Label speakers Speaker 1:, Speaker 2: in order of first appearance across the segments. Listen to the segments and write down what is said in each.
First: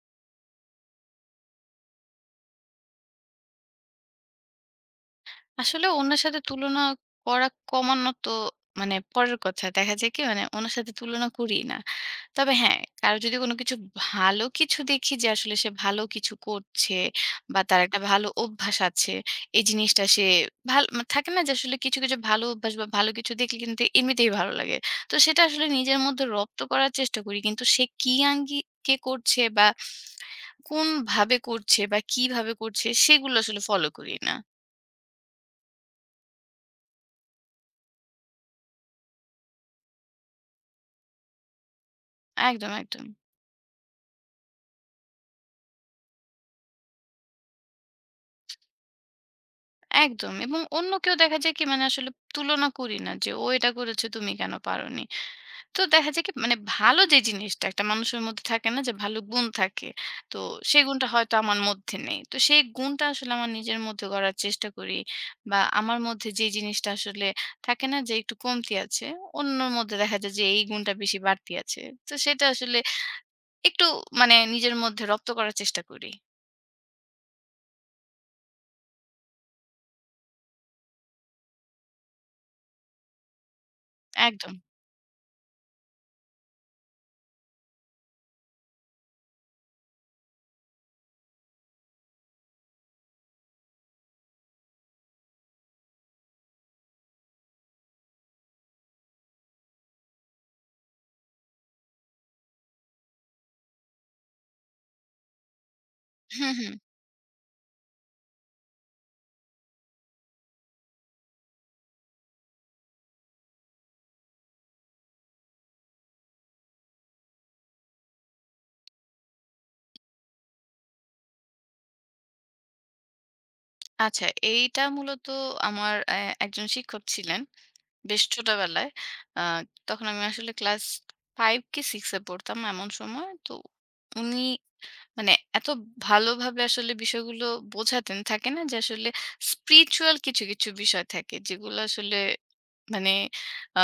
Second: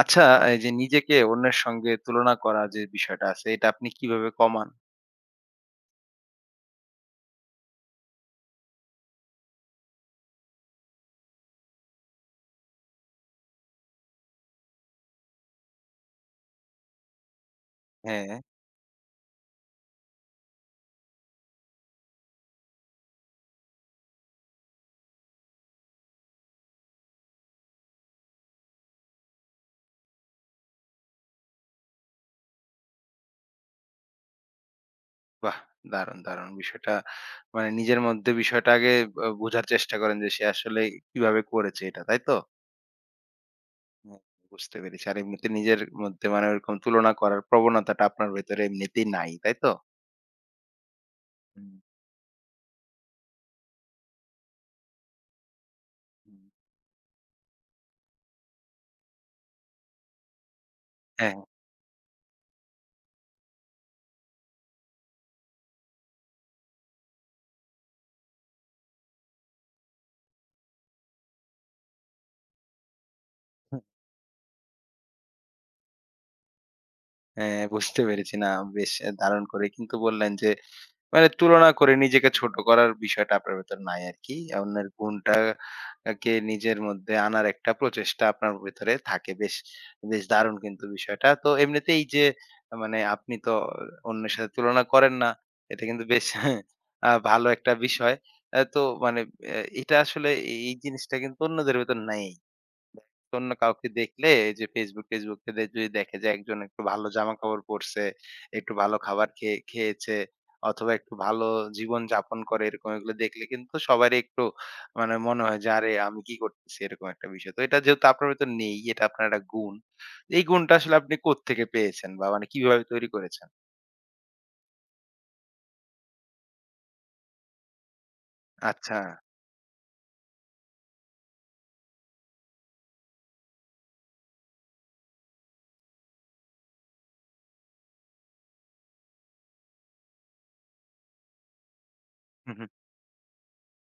Speaker 1: আচ্ছা, এই যে নিজেকে অন্যের সঙ্গে তুলনা করা যে বিষয়টা আছে, এটা আপনি কিভাবে কমান?
Speaker 2: আসলে ওনার সাথে তুলনা করা কমানো তো মানে পরের কথা। দেখা যায় কি মানে ওনার সাথে তুলনা করিই না। তবে হ্যাঁ, কারো যদি কোনো কিছু ভালো কিছু দেখি যে আসলে সে ভালো কিছু করছে বা তার একটা ভালো
Speaker 1: হ্যাঁ,
Speaker 2: অভ্যাস আছে। এই জিনিসটা সে ভাল মা থাকে না যে আসলে কিছু, কিছু ভালো অভ্যাস বা ভালো কিছু দেখলে কিন্তু এমনিতেই ভালো লাগে। তো সেটা আসলে নিজের মধ্যে রপ্ত করার চেষ্টা করি। কিন্তু সে কি আঙ্গিকে করছে বা কোনভাবে করছে বা কিভাবে করছে সেগুলো আসলে ফলো করি না।
Speaker 1: বাহ! দারুণ, দারুণ বিষয়টা। মানে নিজের মধ্যে বিষয়টা আগে বোঝার চেষ্টা করেন যে সে আসলে কিভাবে করেছে এটা, তাই তো?
Speaker 2: একদম, একদম।
Speaker 1: হ্যাঁ, বুঝতে পেরেছি। আর এমনিতে নিজের মধ্যে মানে ওরকম তুলনা করার প্রবণতাটা আপনার ভেতরে এমনিতেই নাই, তাই তো?
Speaker 2: একদম। এবং অন্য কেউ দেখা যায় কি
Speaker 1: হুম,
Speaker 2: মানে আসলে তুলনা করি না যে, "ও এটা করেছে, তুমি কেন পারোনি?" তো দেখা যায় কি
Speaker 1: হুম।
Speaker 2: মানে ভালো যে জিনিসটা একটা মানুষের মধ্যে থাকে না যে ভালো গুণ থাকে। তো সেই গুণটা হয়তো
Speaker 1: হ্যাঁ,
Speaker 2: আমার মধ্যে নেই। তো সেই গুণটা আসলে আমার নিজের মধ্যে গড়ার চেষ্টা করি বা আমার মধ্যে যে জিনিসটা আসলে থাকে না যে একটু কমতি আছে, অন্যর মধ্যে দেখা যায় যে এই গুণটা বেশি বাড়তি আছে। তো সেটা আসলে একটু মানে নিজের মধ্যে রপ্ত করার চেষ্টা করি।
Speaker 1: হ্যাঁ, বুঝতে পেরেছি। না, বেশ দারুণ করে কিন্তু বললেন যে মানে তুলনা করে নিজেকে ছোট করার বিষয়টা আপনার ভেতর নাই আরকি।
Speaker 2: একদম।
Speaker 1: অন্যের গুণটা কে নিজের মধ্যে আনার একটা প্রচেষ্টা আপনার ভেতরে থাকে। বেশ, বেশ দারুণ কিন্তু বিষয়টা। তো এমনিতেই যে মানে আপনি তো অন্যের সাথে তুলনা করেন না। এটা কিন্তু বেশ ভালো একটা বিষয়। তো মানে এ এটা আসলে এই জিনিসটা কিন্তু অন্যদের ভেতর নাই। অন্য কাউকে দেখলে এই যে Facebook টেসবুক তে যদি দেখে যে
Speaker 2: হু,
Speaker 1: একজন
Speaker 2: হু।
Speaker 1: একটু ভালো জামাকাপড় পরছে, একটু ভালো খাবার খেয়েছে অথবা একটু ভালো জীবন যাপন করে এরকম এগুলো দেখলে কিন্তু সবারই একটু মানে মনে হয় যে আরে আমি কি করতেছি এরকম একটা বিষয়। তো এটা যেহেতু আপনার ভেতর নেই, এটা আপনার একটা গুণ। এই গুণটা আসলে আপনি কোত্থেকে পেয়েছেন বা মানে কিভাবে তৈরি করেছেন?
Speaker 2: আচ্ছা, এইটা মূলত আমার একজন শিক্ষক ছিলেন বেশ ছোটবেলায়।
Speaker 1: আচ্ছা।
Speaker 2: আ তখন আমি আসলে ক্লাস ৫ কি ৬ এ পড়তাম এমন সময়। তো উনি মানে এত ভালোভাবে আসলে বিষয়গুলো বোঝাতেন, থাকে না যে আসলে স্পিরিচুয়াল কিছু, কিছু বিষয় থাকে যেগুলো আসলে
Speaker 1: হু, হু।
Speaker 2: মানে আ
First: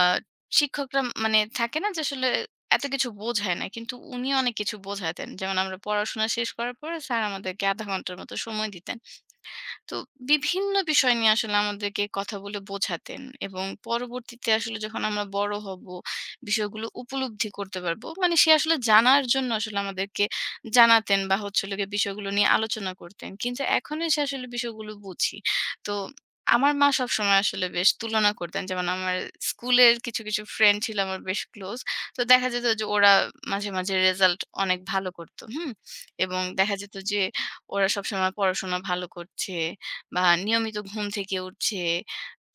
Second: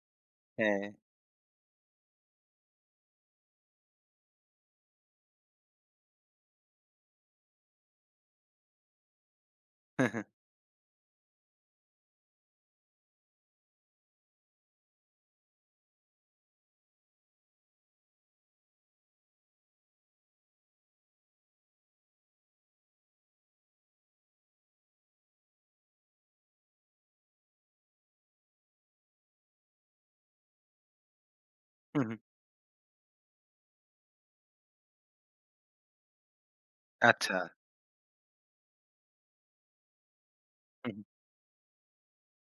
Speaker 1: হ্যাঁ।
Speaker 2: শিক্ষকরা মানে থাকে না যে আসলে এত কিছু বোঝায় না। কিন্তু উনি অনেক কিছু বোঝাতেন। যেমন আমরা পড়াশোনা শেষ করার পরে স্যার আমাদেরকে ০.৫ ঘন্টার মতো সময় দিতেন। তো
Speaker 1: হু, হু।
Speaker 2: বিভিন্ন বিষয় নিয়ে আসলে আমাদেরকে কথা বলে বোঝাতেন এবং পরবর্তীতে আসলে যখন আমরা বড় হব বিষয়গুলো উপলব্ধি করতে পারবো মানে সে আসলে জানার জন্য আসলে আমাদেরকে জানাতেন বা হচ্ছে হলো গিয়ে বিষয়গুলো নিয়ে আলোচনা করতেন কিন্তু এখন এসে আসলে বিষয়গুলো বুঝি তো আমার মা সবসময় আসলে বেশ তুলনা করতেন যেমন আমার স্কুলের কিছু কিছু ফ্রেন্ড ছিল আমার বেশ ক্লোজ
Speaker 1: হু, হু।
Speaker 2: তো দেখা যেত যে ওরা মাঝে মাঝে রেজাল্ট অনেক ভালো করতো হুম এবং দেখা যেত যে
Speaker 1: আচ্ছা।
Speaker 2: ওরা সবসময় পড়াশোনা ভালো করছে বা নিয়মিত
Speaker 1: হু, হু।
Speaker 2: ঘুম থেকে উঠছে।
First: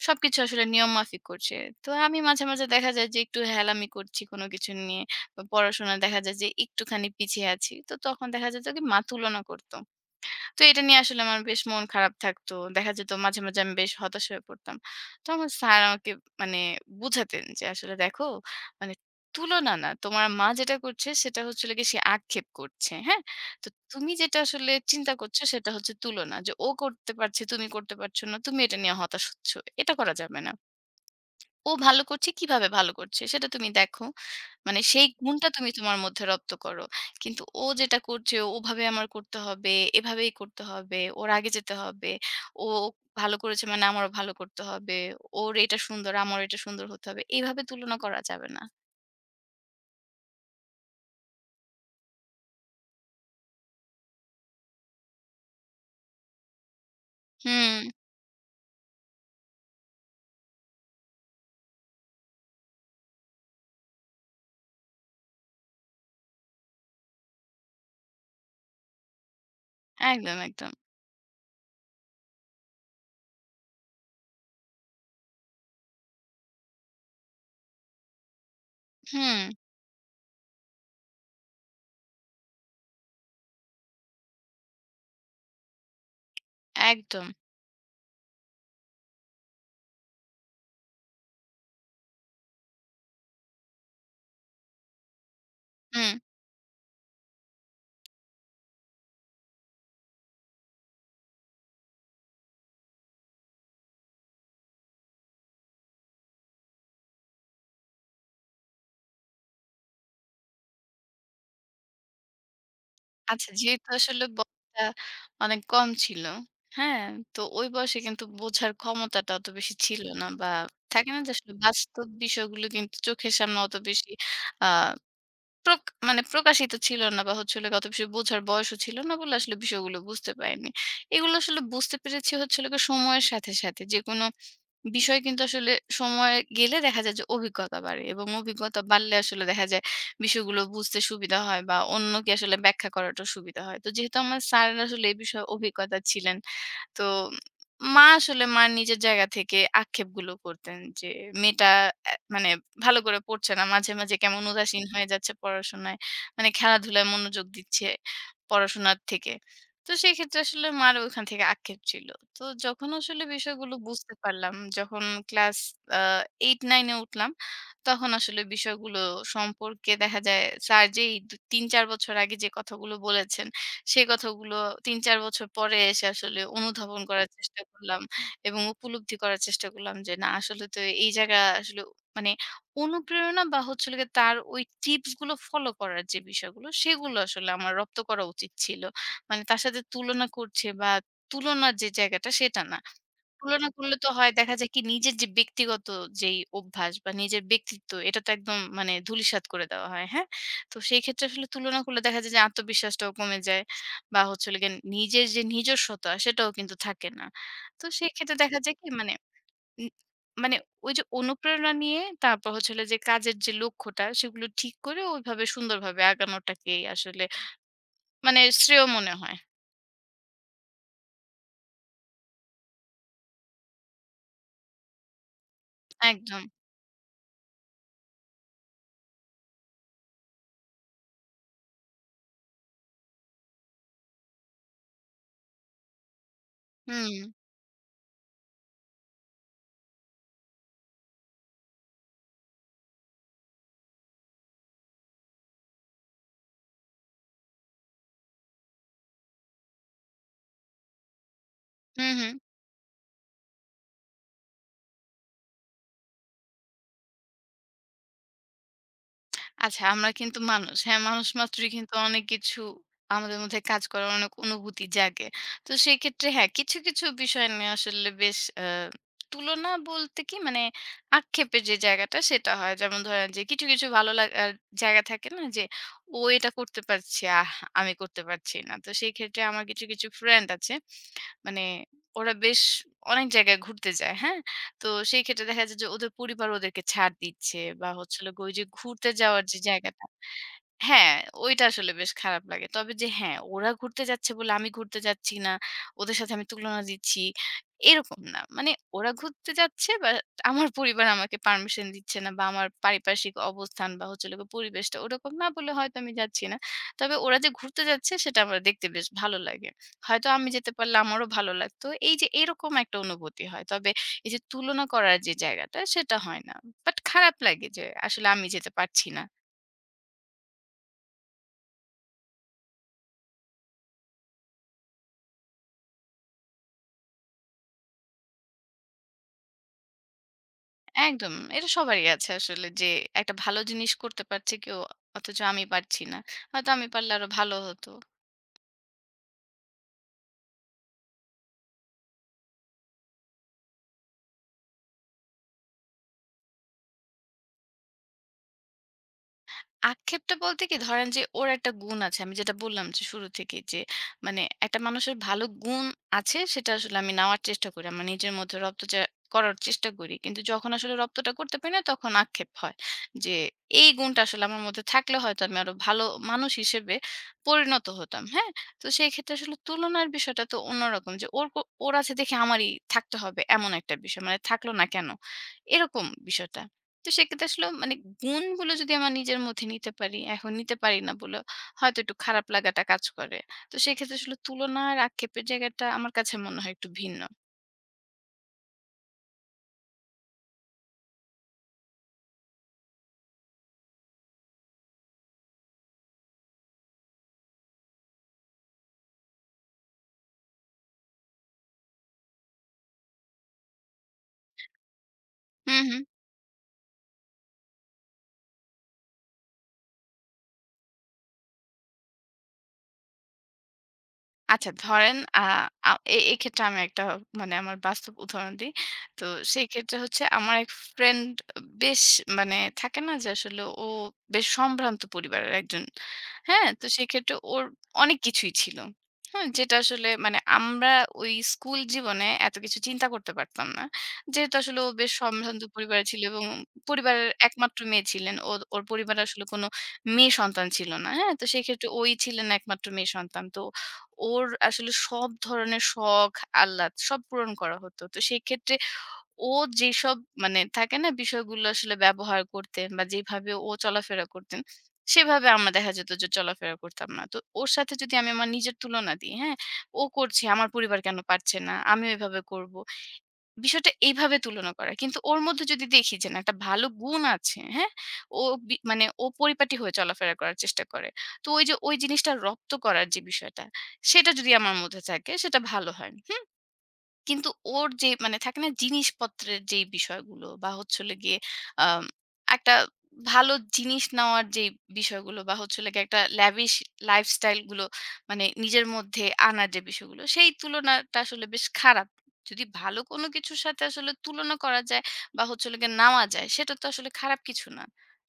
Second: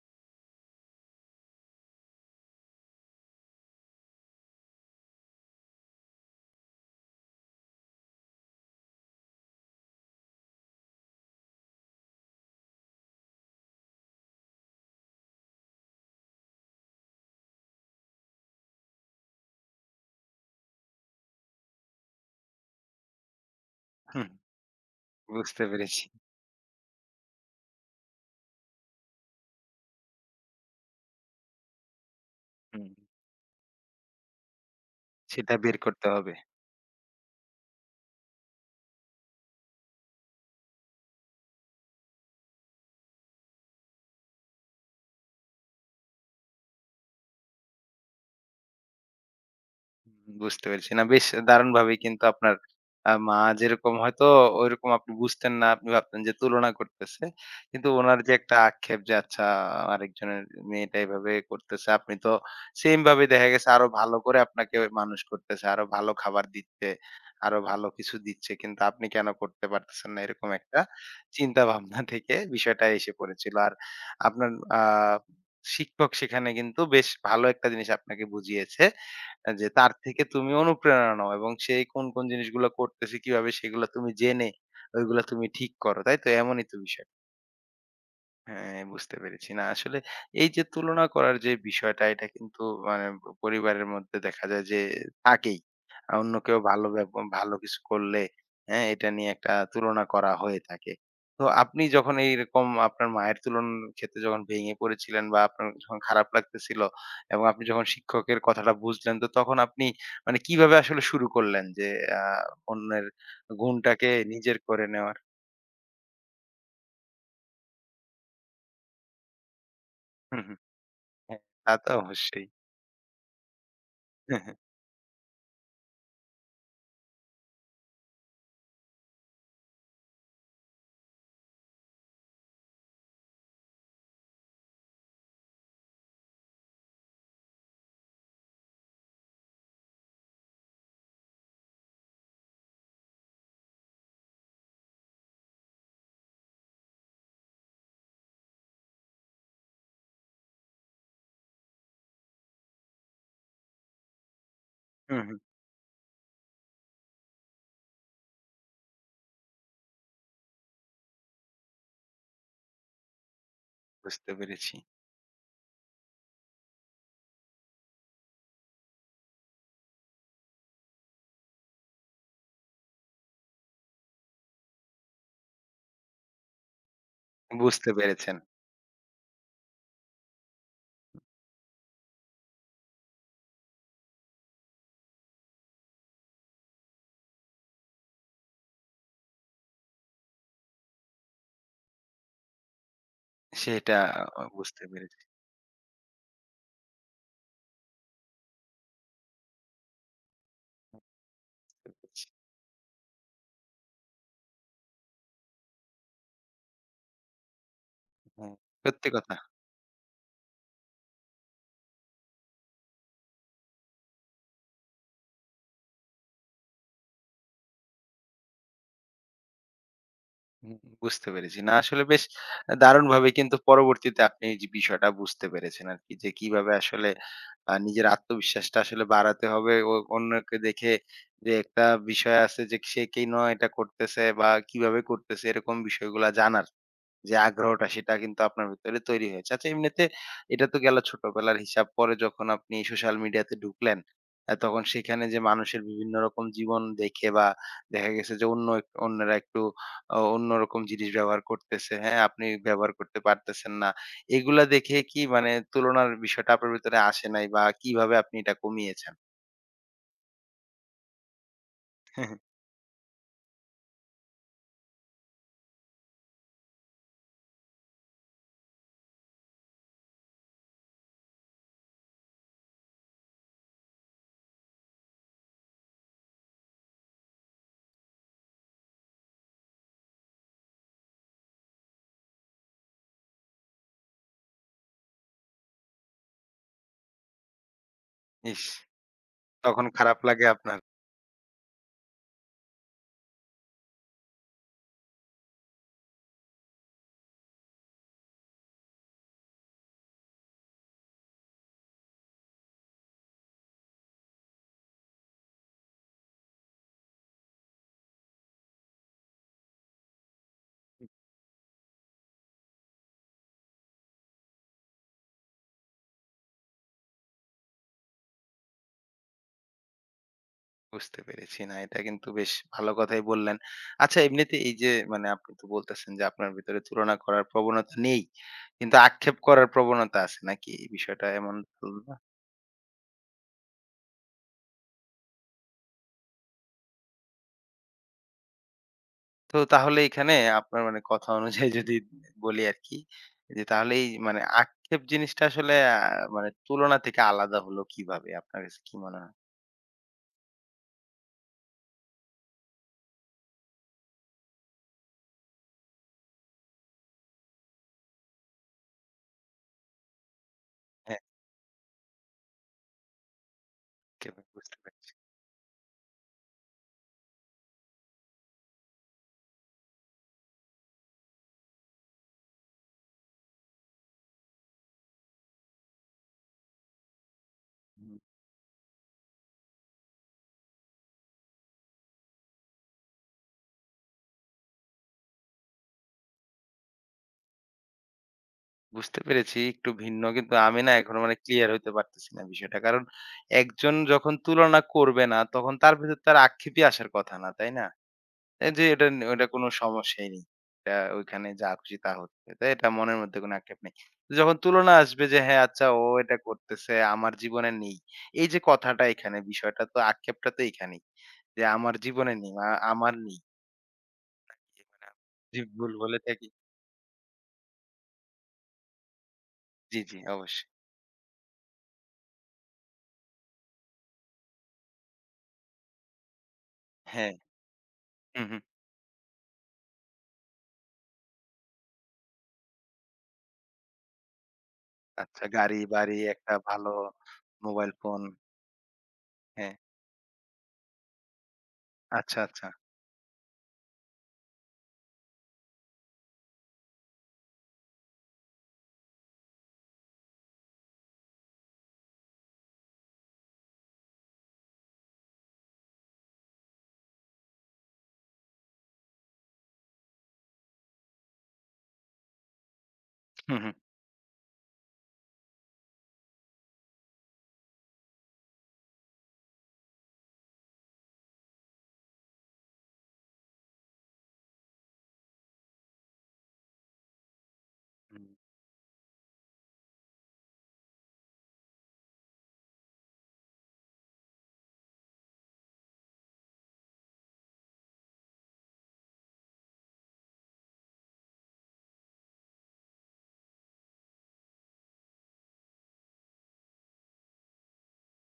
Speaker 2: সবকিছু আসলে নিয়ম মাফিক করছে। তো আমি মাঝে, মাঝে দেখা যায় যে একটু হেলামি করছি কোনো কিছু নিয়ে। বা পড়াশোনায় দেখা যায় যে একটুখানি পিছিয়ে আছি। তো তখন দেখা যেত কি মা তুলনা করত। তো এটা নিয়ে আসলে আমার বেশ মন খারাপ থাকতো। দেখা যেত মাঝে, মাঝে আমি বেশ হতাশ হয়ে পড়তাম। তো আমার স্যার আমাকে মানে বুঝাতেন যে, "আসলে দেখো মানে তুলনা না। তোমার মা যেটা করছে সেটা হচ্ছে হলো গিয়ে সে আক্ষেপ করছে, হ্যাঁ? তো তুমি
Speaker 1: হু,
Speaker 2: যেটা আসলে চিন্তা করছো
Speaker 1: বুঝতে
Speaker 2: সেটা হচ্ছে
Speaker 1: পেরেছি।
Speaker 2: তুলনা। যে ও করতে পারছে, তুমি করতে পারছো না। তুমি এটা নিয়ে হতাশ হচ্ছ। এটা করা যাবে না।" ও ভালো করছে, কিভাবে
Speaker 1: হুম।
Speaker 2: ভালো করছে সেটা তুমি দেখো। মানে সেই গুণটা
Speaker 1: সেটা
Speaker 2: তুমি
Speaker 1: বের
Speaker 2: তোমার
Speaker 1: করতে
Speaker 2: মধ্যে
Speaker 1: হবে।
Speaker 2: রপ্ত করো। কিন্তু ও যেটা করছে ওভাবে আমার করতে হবে, এভাবেই করতে হবে, ওর আগে যেতে হবে। ও ভালো করেছে মানে আমারও ভালো করতে হবে। ওর এটা সুন্দর, আমারও এটা সুন্দর হতে হবে। এইভাবে তুলনা করা যাবে না।
Speaker 1: বুঝতে পেরেছি। না বেশ দারুণভাবেই কিন্তু আপনার মা যেরকম হয়তো ওইরকম আপনি বুঝতেন না। আপনি ভাবতেন যে তুলনা করতেছে।
Speaker 2: হুম,
Speaker 1: কিন্তু উনার যে একটা আক্ষেপ যে আচ্ছা আরেকজনের মেয়েটা এভাবে করতেছে। আপনি তো সেম ভাবে দেখা গেছে আরো ভালো করে আপনাকে মানুষ করতেছে। আরো ভালো খাবার দিচ্ছে, আরো ভালো কিছু দিচ্ছে। কিন্তু আপনি কেন করতে পারতেছেন না
Speaker 2: একদম,
Speaker 1: এরকম
Speaker 2: একদম।
Speaker 1: একটা চিন্তা ভাবনা থেকে বিষয়টা এসে পড়েছিল। আর আপনার আ শিক্ষক সেখানে কিন্তু বেশ ভালো একটা জিনিস আপনাকে বুঝিয়েছে।
Speaker 2: হুম,
Speaker 1: যে তার থেকে তুমি অনুপ্রেরণা নাও এবং সে কোন, কোন জিনিসগুলা করতেছে কিভাবে সেগুলা তুমি জেনে ওইগুলা তুমি ঠিক করো। তাই তো? এমনই তো বিষয়।
Speaker 2: একদম।
Speaker 1: হ্যাঁ, বুঝতে পেরেছি। না আসলে এই যে তুলনা করার যে বিষয়টা এটা কিন্তু মানে পরিবারের মধ্যে দেখা যায় যে থাকেই।
Speaker 2: হুম।
Speaker 1: অন্য কেউ ভালো ভালো কিছু করলে হ্যাঁ, এটা নিয়ে একটা তুলনা করা হয়ে থাকে। তো আপনি যখন এইরকম আপনার মায়ের তুলনার ক্ষেত্রে যখন ভেঙে পড়েছিলেন বা আপনার যখন খারাপ লাগতেছিল এবং আপনি যখন শিক্ষকের কথাটা বুঝলেন তো তখন আপনি মানে কিভাবে আসলে শুরু করলেন যে আ অন্যের
Speaker 2: আচ্ছা যেহেতু
Speaker 1: গুণটাকে
Speaker 2: আসলে
Speaker 1: নিজের
Speaker 2: বয়সটা
Speaker 1: করে নেওয়ার?
Speaker 2: অনেক কম ছিল, হ্যাঁ? তো ওই বয়সে কিন্তু বোঝার ক্ষমতাটা অত বেশি ছিল না
Speaker 1: হুম,
Speaker 2: বা
Speaker 1: হুম।
Speaker 2: থাকে না যে
Speaker 1: হ্যাঁ,
Speaker 2: আসলে
Speaker 1: তা তো
Speaker 2: বাস্তব
Speaker 1: অবশ্যই।
Speaker 2: বিষয়গুলো কিন্তু চোখের সামনে অত বেশি
Speaker 1: হু, হু।
Speaker 2: আ প্রক মানে প্রকাশিত ছিল না বা হচ্ছে হল গিয়ে অত বেশি বোঝার বয়সও ছিল না বলে আসলে বিষয়গুলো বুঝতে পারিনি। এগুলো আসলে বুঝতে পেরেছি হচ্ছে হল গিয়ে সময়ের সাথে, সাথে। যেকোনো বিষয় কিন্তু আসলে সময় গেলে দেখা যায় যে অভিজ্ঞতা বাড়ে এবং অভিজ্ঞতা বাড়লে আসলে দেখা যায় বিষয়গুলো বুঝতে সুবিধা হয় বা অন্যকে আসলে ব্যাখ্যা করাটা সুবিধা হয়। তো যেহেতু আমার স্যার আসলে এই বিষয়ে অভিজ্ঞতা ছিলেন তো মা আসলে মার নিজের জায়গা থেকে আক্ষেপগুলো করতেন যে মেয়েটা এ মানে ভালো করে পড়ছে না। মাঝে, মাঝে কেমন উদাসীন হয়ে
Speaker 1: হু,
Speaker 2: যাচ্ছে
Speaker 1: হু।
Speaker 2: পড়াশোনায়। মানে খেলাধুলায় মনোযোগ দিচ্ছে পড়াশোনার থেকে। তো সেক্ষেত্রে আসলে মার ওখান থেকে আক্ষেপ ছিল। তো যখন আসলে বিষয়গুলো বুঝতে
Speaker 1: বুঝতে
Speaker 2: পারলাম,
Speaker 1: পেরেছি।
Speaker 2: যখন ক্লাস আ ৮-৯ এ উঠলাম, তখন আসলে বিষয়গুলো সম্পর্কে দেখা যায় স্যার যেই ৩-৪ বছর আগে যে কথাগুলো বলেছেন সেই কথাগুলো ৩-৪ বছর পরে এসে আসলে অনুধাবন করার চেষ্টা
Speaker 1: বুঝতে
Speaker 2: করলাম
Speaker 1: পেরেছেন।
Speaker 2: এবং উপলব্ধি করার চেষ্টা করলাম যে না আসলে তো এই জায়গা আসলে মানে অনুপ্রেরণা বা হচ্ছে হলো গিয়ে তার ওই টিপস গুলো ফলো করার যে বিষয়গুলো সেগুলো আসলে আমার রপ্ত করা উচিত ছিল। মানে তার সাথে তুলনা করছে বা তুলনার যে জায়গাটা সেটা না। তুলনা করলে
Speaker 1: সেটা
Speaker 2: তো হয় দেখা যায় কি
Speaker 1: বুঝতে
Speaker 2: নিজের
Speaker 1: পেরেছি,
Speaker 2: যে ব্যক্তিগত যেই অভ্যাস বা নিজের ব্যক্তিত্ব এটা তো একদম মানে ধূলিসাৎ করে দেওয়া হয়। হ্যাঁ? তো সেই ক্ষেত্রে আসলে তুলনা
Speaker 1: বুঝতে
Speaker 2: করলে দেখা
Speaker 1: পেরেছি।
Speaker 2: যায় যে আত্মবিশ্বাসটাও কমে যায় বা হচ্ছে হলো গিয়ে নিজের যে নিজস্বতা সেটাও কিন্তু থাকে না। তো সেক্ষেত্রে
Speaker 1: হ্যাঁ,
Speaker 2: দেখা যায় কি
Speaker 1: সত্যি
Speaker 2: মানে
Speaker 1: কথা।
Speaker 2: নি মানে ওই যে অনুপ্রেরণা নিয়ে তারপর হচ্ছে হলো যে কাজের যে লক্ষ্যটা সেগুলো ঠিক করে ওইভাবে সুন্দরভাবে আগানোটাকেই আসলে মানে শ্রেয় মনে হয়।
Speaker 1: হুম, বুঝতে পেরেছি। না আসলে বেশ দারুণভাবে কিন্তু পরবর্তীতে আপনি এই যে বিষয়টা বুঝতে পেরেছেন আরকি যে
Speaker 2: একদম।
Speaker 1: কিভাবে আসলে নিজের আত্মবিশ্বাসটা আসলে বাড়াতে হবে। ও অন্যকে দেখে যে একটা বিষয় আছে যে সে কেন এটা করতেছে বা কিভাবে করতেছে এরকম বিষয়গুলা জানার।
Speaker 2: হুম।
Speaker 1: যে আগ্রহটা সেটা কিন্তু আপনার ভিতরে তৈরি হয়েছে। আচ্ছা এমনিতে এটা তো গেল ছোটবেলার হিসাব। পরে যখন আপনি সোশ্যাল মিডিয়াতে ঢুকলেন, তখন সেখানে যে মানুষের বিভিন্ন রকম জীবন দেখে বা দেখা গেছে যে অন্য অন্যরা একটু অন্যরকম জিনিস ব্যবহার করতেছে,
Speaker 2: হু,
Speaker 1: হ্যাঁ?
Speaker 2: হু।
Speaker 1: আপনি ব্যবহার করতে পারতেছেন না। এগুলা দেখে কি মানে তুলনার বিষয়টা আপনার ভিতরে আসে নাই বা কিভাবে আপনি এটা কমিয়েছেন?
Speaker 2: আচ্ছা, আমরা কিন্তু মানুষ। হ্যাঁ, মানুষ মাত্রই কিন্তু অনেক কিছু আমাদের মধ্যে কাজ করে, অনেক অনুভূতি জাগে। তো সেক্ষেত্রে হ্যাঁ, কিছু, কিছু বিষয় নিয়ে আসলে বেশ তুলনা বলতে কি মানে আক্ষেপের যে জায়গাটা সেটা হয়। যেমন ধরেন যে কিছু, কিছু ভালো লাগার জায়গা থাকে না যে, "ও এটা করতে পারছে, আহ! আমি করতে পারছি না।" তো সেই ক্ষেত্রে আমার কিছু, কিছু ফ্রেন্ড আছে। মানে ওরা বেশ অনেক জায়গায় ঘুরতে যায়, হ্যাঁ? তো সেই ক্ষেত্রে দেখা যায় যে ওদের পরিবার ওদেরকে ছাড় দিচ্ছে বা হচ্ছে হলো গিয়ে ওই যে
Speaker 1: ইস!
Speaker 2: ঘুরতে যাওয়ার যে
Speaker 1: তখন
Speaker 2: জায়গাটা
Speaker 1: খারাপ লাগে আপনার?
Speaker 2: হ্যাঁ, ওইটা আসলে বেশ খারাপ লাগে। তবে যে হ্যাঁ, ওরা ঘুরতে যাচ্ছে বলে আমি ঘুরতে যাচ্ছি না, ওদের সাথে আমি তুলনা দিচ্ছি, এরকম না। মানে ওরা ঘুরতে যাচ্ছে বা আমার পরিবার আমাকে পারমিশন দিচ্ছে না বা আমার পারিপার্শ্বিক অবস্থান বা হচ্ছে হলো গিয়ে পরিবেশটা ওরকম না বলে হয়তো আমি যাচ্ছি না। তবে ওরা যে ঘুরতে যাচ্ছে সেটা আমার দেখতে বেশ ভালো লাগে। হয়তো আমি যেতে পারলে আমারও ভালো লাগতো। এই যে এরকম একটা অনুভূতি হয়। তবে এই যে তুলনা করার যে জায়গাটা সেটা হয় না। বাট খারাপ লাগে যে আসলে আমি যেতে পারছি না।
Speaker 1: বুঝতে পেরেছি। না, এটা কিন্তু বেশ ভালো কথাই বললেন। আচ্ছা এমনিতে এই যে মানে আপনি তো বলতেছেন যে আপনার ভিতরে তুলনা করার প্রবণতা নেই। কিন্তু আক্ষেপ করার প্রবণতা আছে নাকি? এই বিষয়টা
Speaker 2: একদম।
Speaker 1: এমন
Speaker 2: এটা
Speaker 1: তো
Speaker 2: সবারই
Speaker 1: না?
Speaker 2: আছে আসলে যে একটা ভালো জিনিস করতে পারছে কেউ অথচ আমি পারছি না। হয়তো আমি পারলে আরো ভালো হতো।
Speaker 1: তো তাহলে এখানে আপনার মানে কথা অনুযায়ী যদি বলি আরকি যে তাহলে এই মানে আক্ষেপ জিনিসটা আসলে মানে তুলনা থেকে আলাদা হলো কিভাবে? আপনার কাছে কি মনে হয়?
Speaker 2: আক্ষেপটা বলতে কি ধরেন যে ওর একটা গুণ আছে। আমি যেটা বললাম যে শুরু থেকেই যে মানে একটা মানুষের ভালো গুণ আছে সেটা আসলে আমি নেওয়ার চেষ্টা করি। আমার নিজের মধ্যে করার চেষ্টা করি। কিন্তু যখন আসলে
Speaker 1: হ্যাঁ,
Speaker 2: রপ্তটা করতে পারি না তখন আক্ষেপ হয়। যে এই গুণটা আসলে
Speaker 1: একেবারে
Speaker 2: আমার
Speaker 1: বুঝতে
Speaker 2: মধ্যে
Speaker 1: পেরেছি।
Speaker 2: থাকলে হয়তো আমি আরো ভালো মানুষ হিসেবে পরিণত হতাম। হ্যাঁ? তো সেই ক্ষেত্রে আসলে তুলনার বিষয়টা তো অন্যরকম। যে ওর আছে দেখে আমারই থাকতে হবে এমন একটা বিষয়। মানে থাকলো না কেন? এরকম বিষয়টা। তো সেক্ষেত্রে আসলে মানে গুণগুলো যদি আমার নিজের মধ্যে নিতে পারি, এখন নিতে পারি না বলে হয়তো একটু খারাপ লাগাটা কাজ করে। তো সেক্ষেত্রে আসলে তুলনার আক্ষেপের জায়গাটা আমার কাছে মনে হয় একটু ভিন্ন।
Speaker 1: বুঝতে পেরেছি একটু ভিন্ন কিন্তু আমি না এখনো মানে ক্লিয়ার হইতে পারতেছি না বিষয়টা। কারণ একজন যখন তুলনা করবে না তখন তার ভেতর তার আক্ষেপই আসার কথা না, তাই না? এই যে এটা ওটা কোনো সমস্যাই নেই। এটা ওইখানে যা খুশি তা হচ্ছে। তো এটা মনের মধ্যে কোনো আক্ষেপ নেই। যখন তুলনা আসবে যে হ্যাঁ,
Speaker 2: হু,
Speaker 1: আচ্ছা
Speaker 2: হু।
Speaker 1: ও এটা করতেছে আমার জীবনে নেই। এই যে কথাটা এখানে বিষয়টা তো আক্ষেপটা তো এখানেই। যে আমার জীবনে নেই, আমার নেই।
Speaker 2: আচ্ছা
Speaker 1: মানে,
Speaker 2: ধরেন আ
Speaker 1: জি
Speaker 2: আ
Speaker 1: ভুল
Speaker 2: এ
Speaker 1: বলে থাকি
Speaker 2: এক্ষেত্রে আমি একটা মানে আমার বাস্তব উদাহরণ দিই। তো সেই ক্ষেত্রে
Speaker 1: জি, জি
Speaker 2: হচ্ছে আমার
Speaker 1: অবশ্যই।
Speaker 2: এক ফ্রেন্ড বেশ মানে থাকে না যে আসলে ও বেশ সম্ভ্রান্ত পরিবারের একজন। হ্যাঁ? তো
Speaker 1: হ্যাঁ।
Speaker 2: সেক্ষেত্রে ওর অনেক
Speaker 1: হু,
Speaker 2: কিছুই
Speaker 1: হু।
Speaker 2: ছিল। হ্যাঁ? যেটা আসলে মানে আমরা ওই স্কুল জীবনে এত কিছু চিন্তা করতে পারতাম না। যেহেতু আসলে ও বেশ
Speaker 1: আচ্ছা
Speaker 2: সম্ভ্রান্ত
Speaker 1: গাড়ি,
Speaker 2: পরিবারে
Speaker 1: বাড়ি,
Speaker 2: ছিল এবং
Speaker 1: একটা ভালো
Speaker 2: পরিবারের একমাত্র
Speaker 1: মোবাইল
Speaker 2: মেয়ে
Speaker 1: ফোন।
Speaker 2: ছিলেন। ওর ওর পরিবারে আসলে কোনো
Speaker 1: হ্যাঁ,
Speaker 2: মেয়ে সন্তান ছিল না। হ্যাঁ? তো সেক্ষেত্রে ওই
Speaker 1: আচ্ছা,
Speaker 2: ছিলেন
Speaker 1: আচ্ছা।
Speaker 2: একমাত্র মেয়ে সন্তান। তো ওর আসলে সব ধরনের শখ, আহ্লাদ সব পূরণ করা হতো। তো সেই ক্ষেত্রে ও যেসব মানে থাকে না বিষয়গুলো আসলে ব্যবহার করতেন বা যেভাবে ও চলাফেরা করতেন, সেভাবে আমরা দেখা যেত যে চলাফেরা করতাম না। তো ওর সাথে যদি আমি আমার নিজের তুলনা দিই, হ্যাঁ? ও করছে, আমার পরিবার কেন পারছে না? আমিও এভাবে করব।
Speaker 1: হুম, হুম,
Speaker 2: বিষয়টা এইভাবে তুলনা করা। কিন্তু ওর মধ্যে যদি দেখি যে না একটা ভালো গুণ আছে, হ্যাঁ? ও বি মানে ও পরিপাটি হয়ে চলাফেরা করার চেষ্টা করে। তো ওই যে ওই জিনিসটা রপ্ত করার যে বিষয়টা, সেটা যদি আমার মধ্যে থাকে সেটা ভালো হয়। হুম? কিন্তু ওর যে
Speaker 1: হুম।
Speaker 2: মানে থাকে না জিনিসপত্রের যেই বিষয়গুলো বা হচ্ছে হলো গিয়ে আম একটা ভালো জিনিস নেওয়ার যে বিষয়গুলো বা হচ্ছে হলো গিয়ে একটা ল্যাভিশ লাইফস্টাইল গুলো মানে নিজের মধ্যে আনার যে বিষয়গুলো সেই তুলনাটা আসলে বেশ খারাপ। যদি ভালো কোনো কিছুর সাথে আসলে তুলনা করা যায় বা হচ্ছে হলো গিয়ে নেওয়া যায় সেটা তো আসলে খারাপ কিছু না।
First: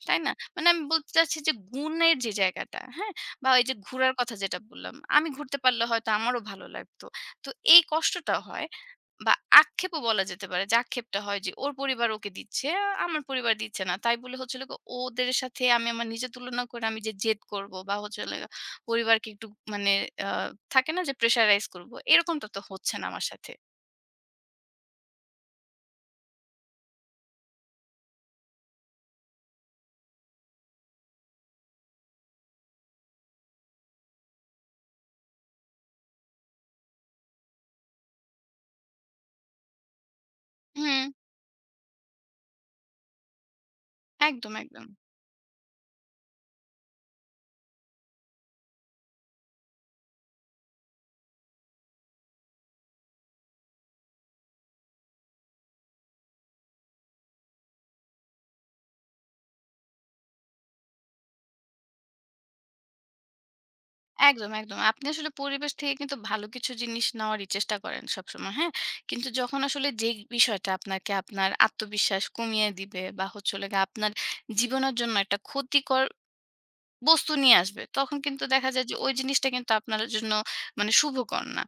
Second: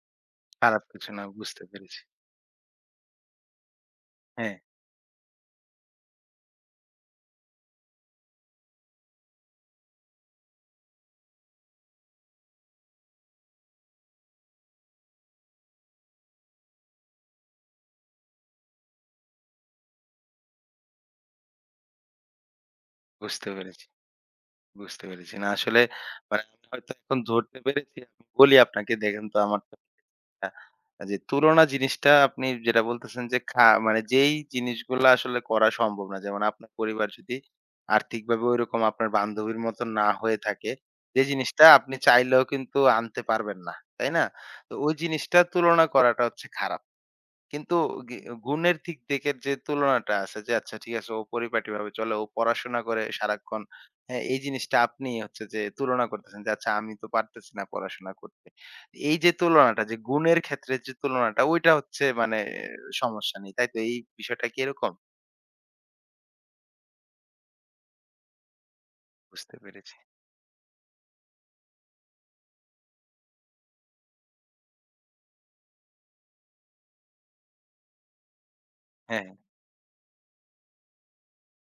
Speaker 2: তাই না? মানে আমি
Speaker 1: খারাপ
Speaker 2: বলতে
Speaker 1: কিছু না
Speaker 2: চাচ্ছি যে
Speaker 1: বুঝতে পেরেছি।
Speaker 2: গুণের যে জায়গাটা, হ্যাঁ? বা এই যে ঘুরার কথা
Speaker 1: হ্যাঁ,
Speaker 2: যেটা বললাম, আমি ঘুরতে পারলে হয়তো আমারও ভালো লাগতো। তো এই কষ্টটা হয়। বা আক্ষেপও বলা যেতে পারে যে আক্ষেপটা হয় যে ওর পরিবার ওকে দিচ্ছে, আমার পরিবার দিচ্ছে না। তাই বলে হচ্ছে হলো গিয়ে ওদের সাথে আমি আমার নিজের তুলনা করে আমি যে জেদ করব বা হচ্ছে হলো গিয়ে পরিবারকে একটু মানে আ থাকে না যে প্রেশারাইজ করব। এরকমটা তো হচ্ছে না আমার
Speaker 1: বুঝতে
Speaker 2: সাথে।
Speaker 1: পেরেছি। বুঝতে পেরেছি। না আসলে মানে আমি হয়তো এখন ধরতে পেরেছি। আমি বলি আপনাকে দেখেন তো আমার তো যে তুলনা জিনিসটা আপনি যেটা বলতেছেন যে মানে যেই জিনিসগুলা আসলে করা সম্ভব না। যেমন আপনার পরিবার যদি আর্থিকভাবে ঐরকম আপনার বান্ধবীর মতো না হয়ে থাকে,
Speaker 2: হুম,
Speaker 1: যে জিনিসটা আপনি চাইলেও কিন্তু আনতে পারবেন না। তাই না?
Speaker 2: একদম,
Speaker 1: তো
Speaker 2: একদম।
Speaker 1: ওই জিনিসটা তুলনা করাটা হচ্ছে খারাপ। কিন্তু গি গুণের দিক থেকে যে তুলনাটা আছে যে আচ্ছা ঠিক আছে ও পরিপাটিভাবে চলে, ও পড়াশোনা করে সারাক্ষণ। হ্যাঁ, এই জিনিসটা আপনি হচ্ছে যে তুলনা করতেছেন যে আচ্ছা আমি তো পারতেছি না পড়াশোনা করতে। এই যে তুলনাটা যে গুণের ক্ষেত্রে যে তুলনাটা ওইটা হচ্ছে মানে সমস্যা নেই। তাই তো এই বিষয়টা
Speaker 2: একদম,
Speaker 1: কি
Speaker 2: একদম।
Speaker 1: এরকম?
Speaker 2: আপনি আসলে পরিবেশ থেকে কিন্তু ভালো কিছু জিনিস নেওয়ারই চেষ্টা করেন সবসময়, হ্যাঁ? কিন্তু
Speaker 1: বুঝতে
Speaker 2: যখন আসলে
Speaker 1: পেরেছি।
Speaker 2: যে বিষয়টা আপনাকে আপনার আত্মবিশ্বাস কমিয়ে দিবে বা হচ্ছে হলো গিয়ে আপনার জীবনের জন্য একটা ক্ষতিকর বস্তু নিয়ে আসবে। তখন কিন্তু দেখা যায় যে ওই
Speaker 1: হ্যাঁ,
Speaker 2: জিনিসটা কিন্তু আপনার জন্য মানে শুভকর না।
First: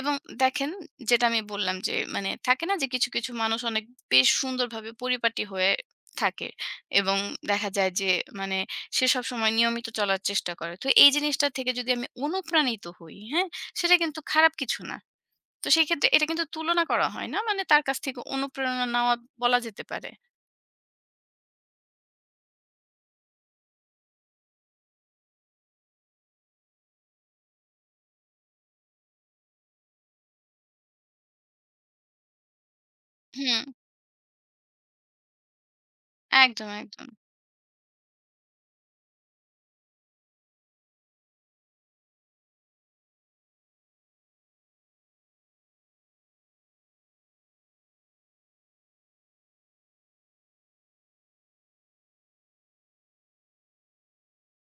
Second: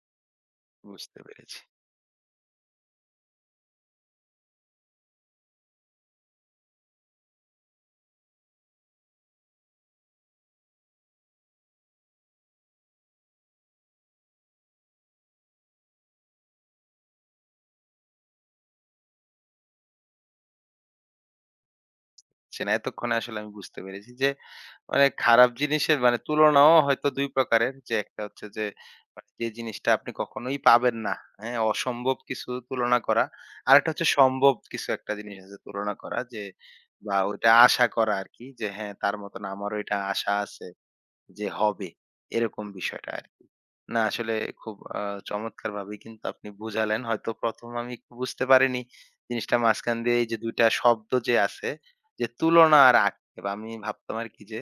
Speaker 2: এবং দেখেন
Speaker 1: বুঝতে
Speaker 2: যেটা আমি
Speaker 1: পেরেছি।
Speaker 2: বললাম যে মানে থাকে না যে কিছু, কিছু মানুষ অনেক বেশ সুন্দরভাবে পরিপাটি হয়ে থাকে এবং দেখা যায় যে মানে সে সবসময় নিয়মিত চলার চেষ্টা করে। তো এই জিনিসটা থেকে যদি আমি অনুপ্রাণিত হই, হ্যাঁ? সেটা কিন্তু খারাপ কিছু না। তো সেক্ষেত্রে এটা কিন্তু তুলনা করা হয় না। মানে তার কাছ থেকে অনুপ্রেরণা নেওয়া বলা যেতে পারে।
Speaker 1: আচ্ছা, না এতক্ষণে আসলে আমি বুঝতে পেরেছি যে মানে খারাপ জিনিসের মানে তুলনাও হয়তো ২ প্রকারের। যে একটা হচ্ছে যে মানে যে জিনিসটা আপনি কখনোই পাবেন না, হ্যাঁ? অসম্ভব কিছু তুলনা করা।
Speaker 2: হুম,
Speaker 1: আরেকটা হচ্ছে সম্ভব কিছু একটা জিনিস আছে তুলনা করা যে
Speaker 2: একদম, একদম।
Speaker 1: বা ওইটা আশা করা আরকি যে হ্যাঁ, তার মতন আমারও এটা আশা আছে যে হবে। এরকম বিষয়টা আরকি। না আসলে খুব চমৎকার ভাবেই কিন্তু আপনি বুঝালেন। হয়তো ১ম আমি একটু বুঝতে পারিনি। জিনিসটা মাঝখান দিয়ে এই যে ২ টা শব্দ যে আছে, যে তুলনা আর আক্ষেপ। আমি ভাবতাম আরকি যে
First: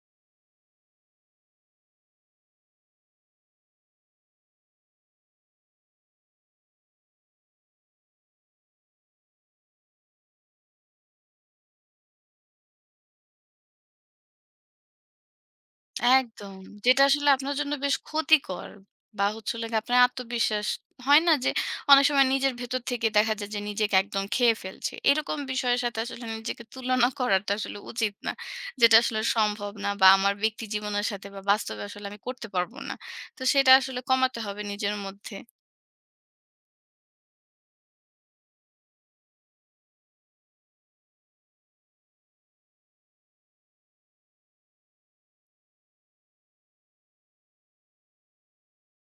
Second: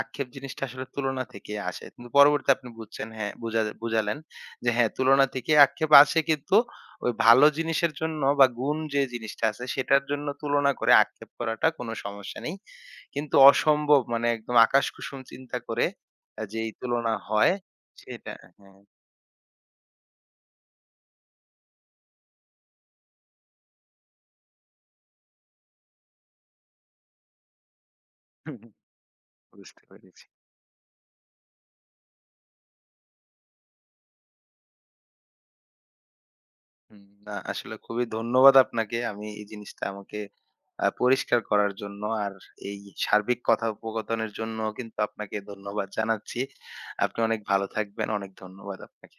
Speaker 1: আক্ষেপ জিনিসটা আসলে তুলনা থেকে আসে। কিন্তু পরবর্তীতে আপনি বুঝছেন হ্যাঁ, বুঝালেন যে হ্যাঁ, তুলনা থেকে আক্ষেপ আসে কিন্তু ওই ভালো জিনিসের জন্য বা গুণ যে জিনিসটা আছে সেটার জন্য তুলনা করে আক্ষেপ করাটা কোনো সমস্যা নেই। কিন্তু অসম্ভব মানে একদম আকাশকুসুম চিন্তা করে
Speaker 2: একদম।
Speaker 1: যে এই
Speaker 2: যেটা
Speaker 1: তুলনা
Speaker 2: আসলে
Speaker 1: হয়
Speaker 2: আপনার জন্য বেশ
Speaker 1: সেটা
Speaker 2: ক্ষতিকর
Speaker 1: হ্যাঁ।
Speaker 2: বা হচ্ছে হলো গিয়ে আপনার আত্মবিশ্বাস হয় না যে অনেক সময় নিজের ভেতর থেকে দেখা যায় যে নিজেকে একদম খেয়ে ফেলছে। এরকম বিষয়ের সাথে আসলে নিজেকে তুলনা করাটা আসলে উচিত না। যেটা আসলে সম্ভব
Speaker 1: বুঝতে
Speaker 2: না বা
Speaker 1: পেরেছি।
Speaker 2: আমার ব্যক্তি জীবনের সাথে বা বাস্তবে আসলে আমি করতে পারব না। তো সেটা আসলে কমাতে হবে নিজের মধ্যে।
Speaker 1: হুম, না আসলে খুবই ধন্যবাদ আপনাকে। আমি এই জিনিসটা আমাকে পরিষ্কার করার জন্য। আর এই সার্বিক কথোপকথনের জন্য কিন্তু আপনাকে ধন্যবাদ জানাচ্ছি। আপনি অনেক ভালো থাকবেন। অনেক ধন্যবাদ আপনাকে।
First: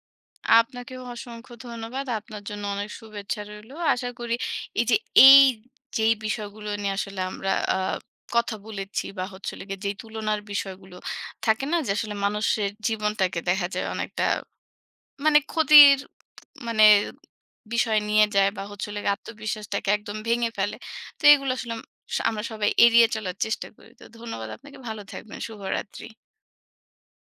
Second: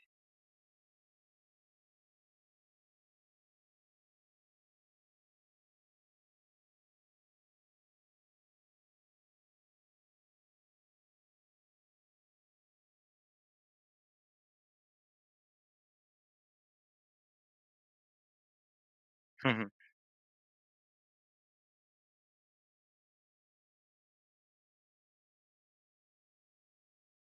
Speaker 2: আপনাকেও অসংখ্য ধন্যবাদ। আপনার জন্য অনেক শুভেচ্ছা রইলো। আশা করি এই যে এই যেই বিষয়গুলো নিয়ে আসলে আমরা কথা বলেছি বা হচ্ছে হলো গিয়ে যেই তুলনার বিষয়গুলো থাকে না? যে আসলে মানুষের জীবনটাকে দেখা যায় অনেকটা মানে ক্ষতির মানে বিষয় নিয়ে যায় বা হচ্ছে হলো গিয়ে আত্মবিশ্বাসটাকে একদম ভেঙে ফেলে। তো এগুলো আসলে আমরা সবাই এড়িয়ে চলার চেষ্টা করি। তো ধন্যবাদ আপনাকে। ভালো থাকবেন। শুভরাত্রি।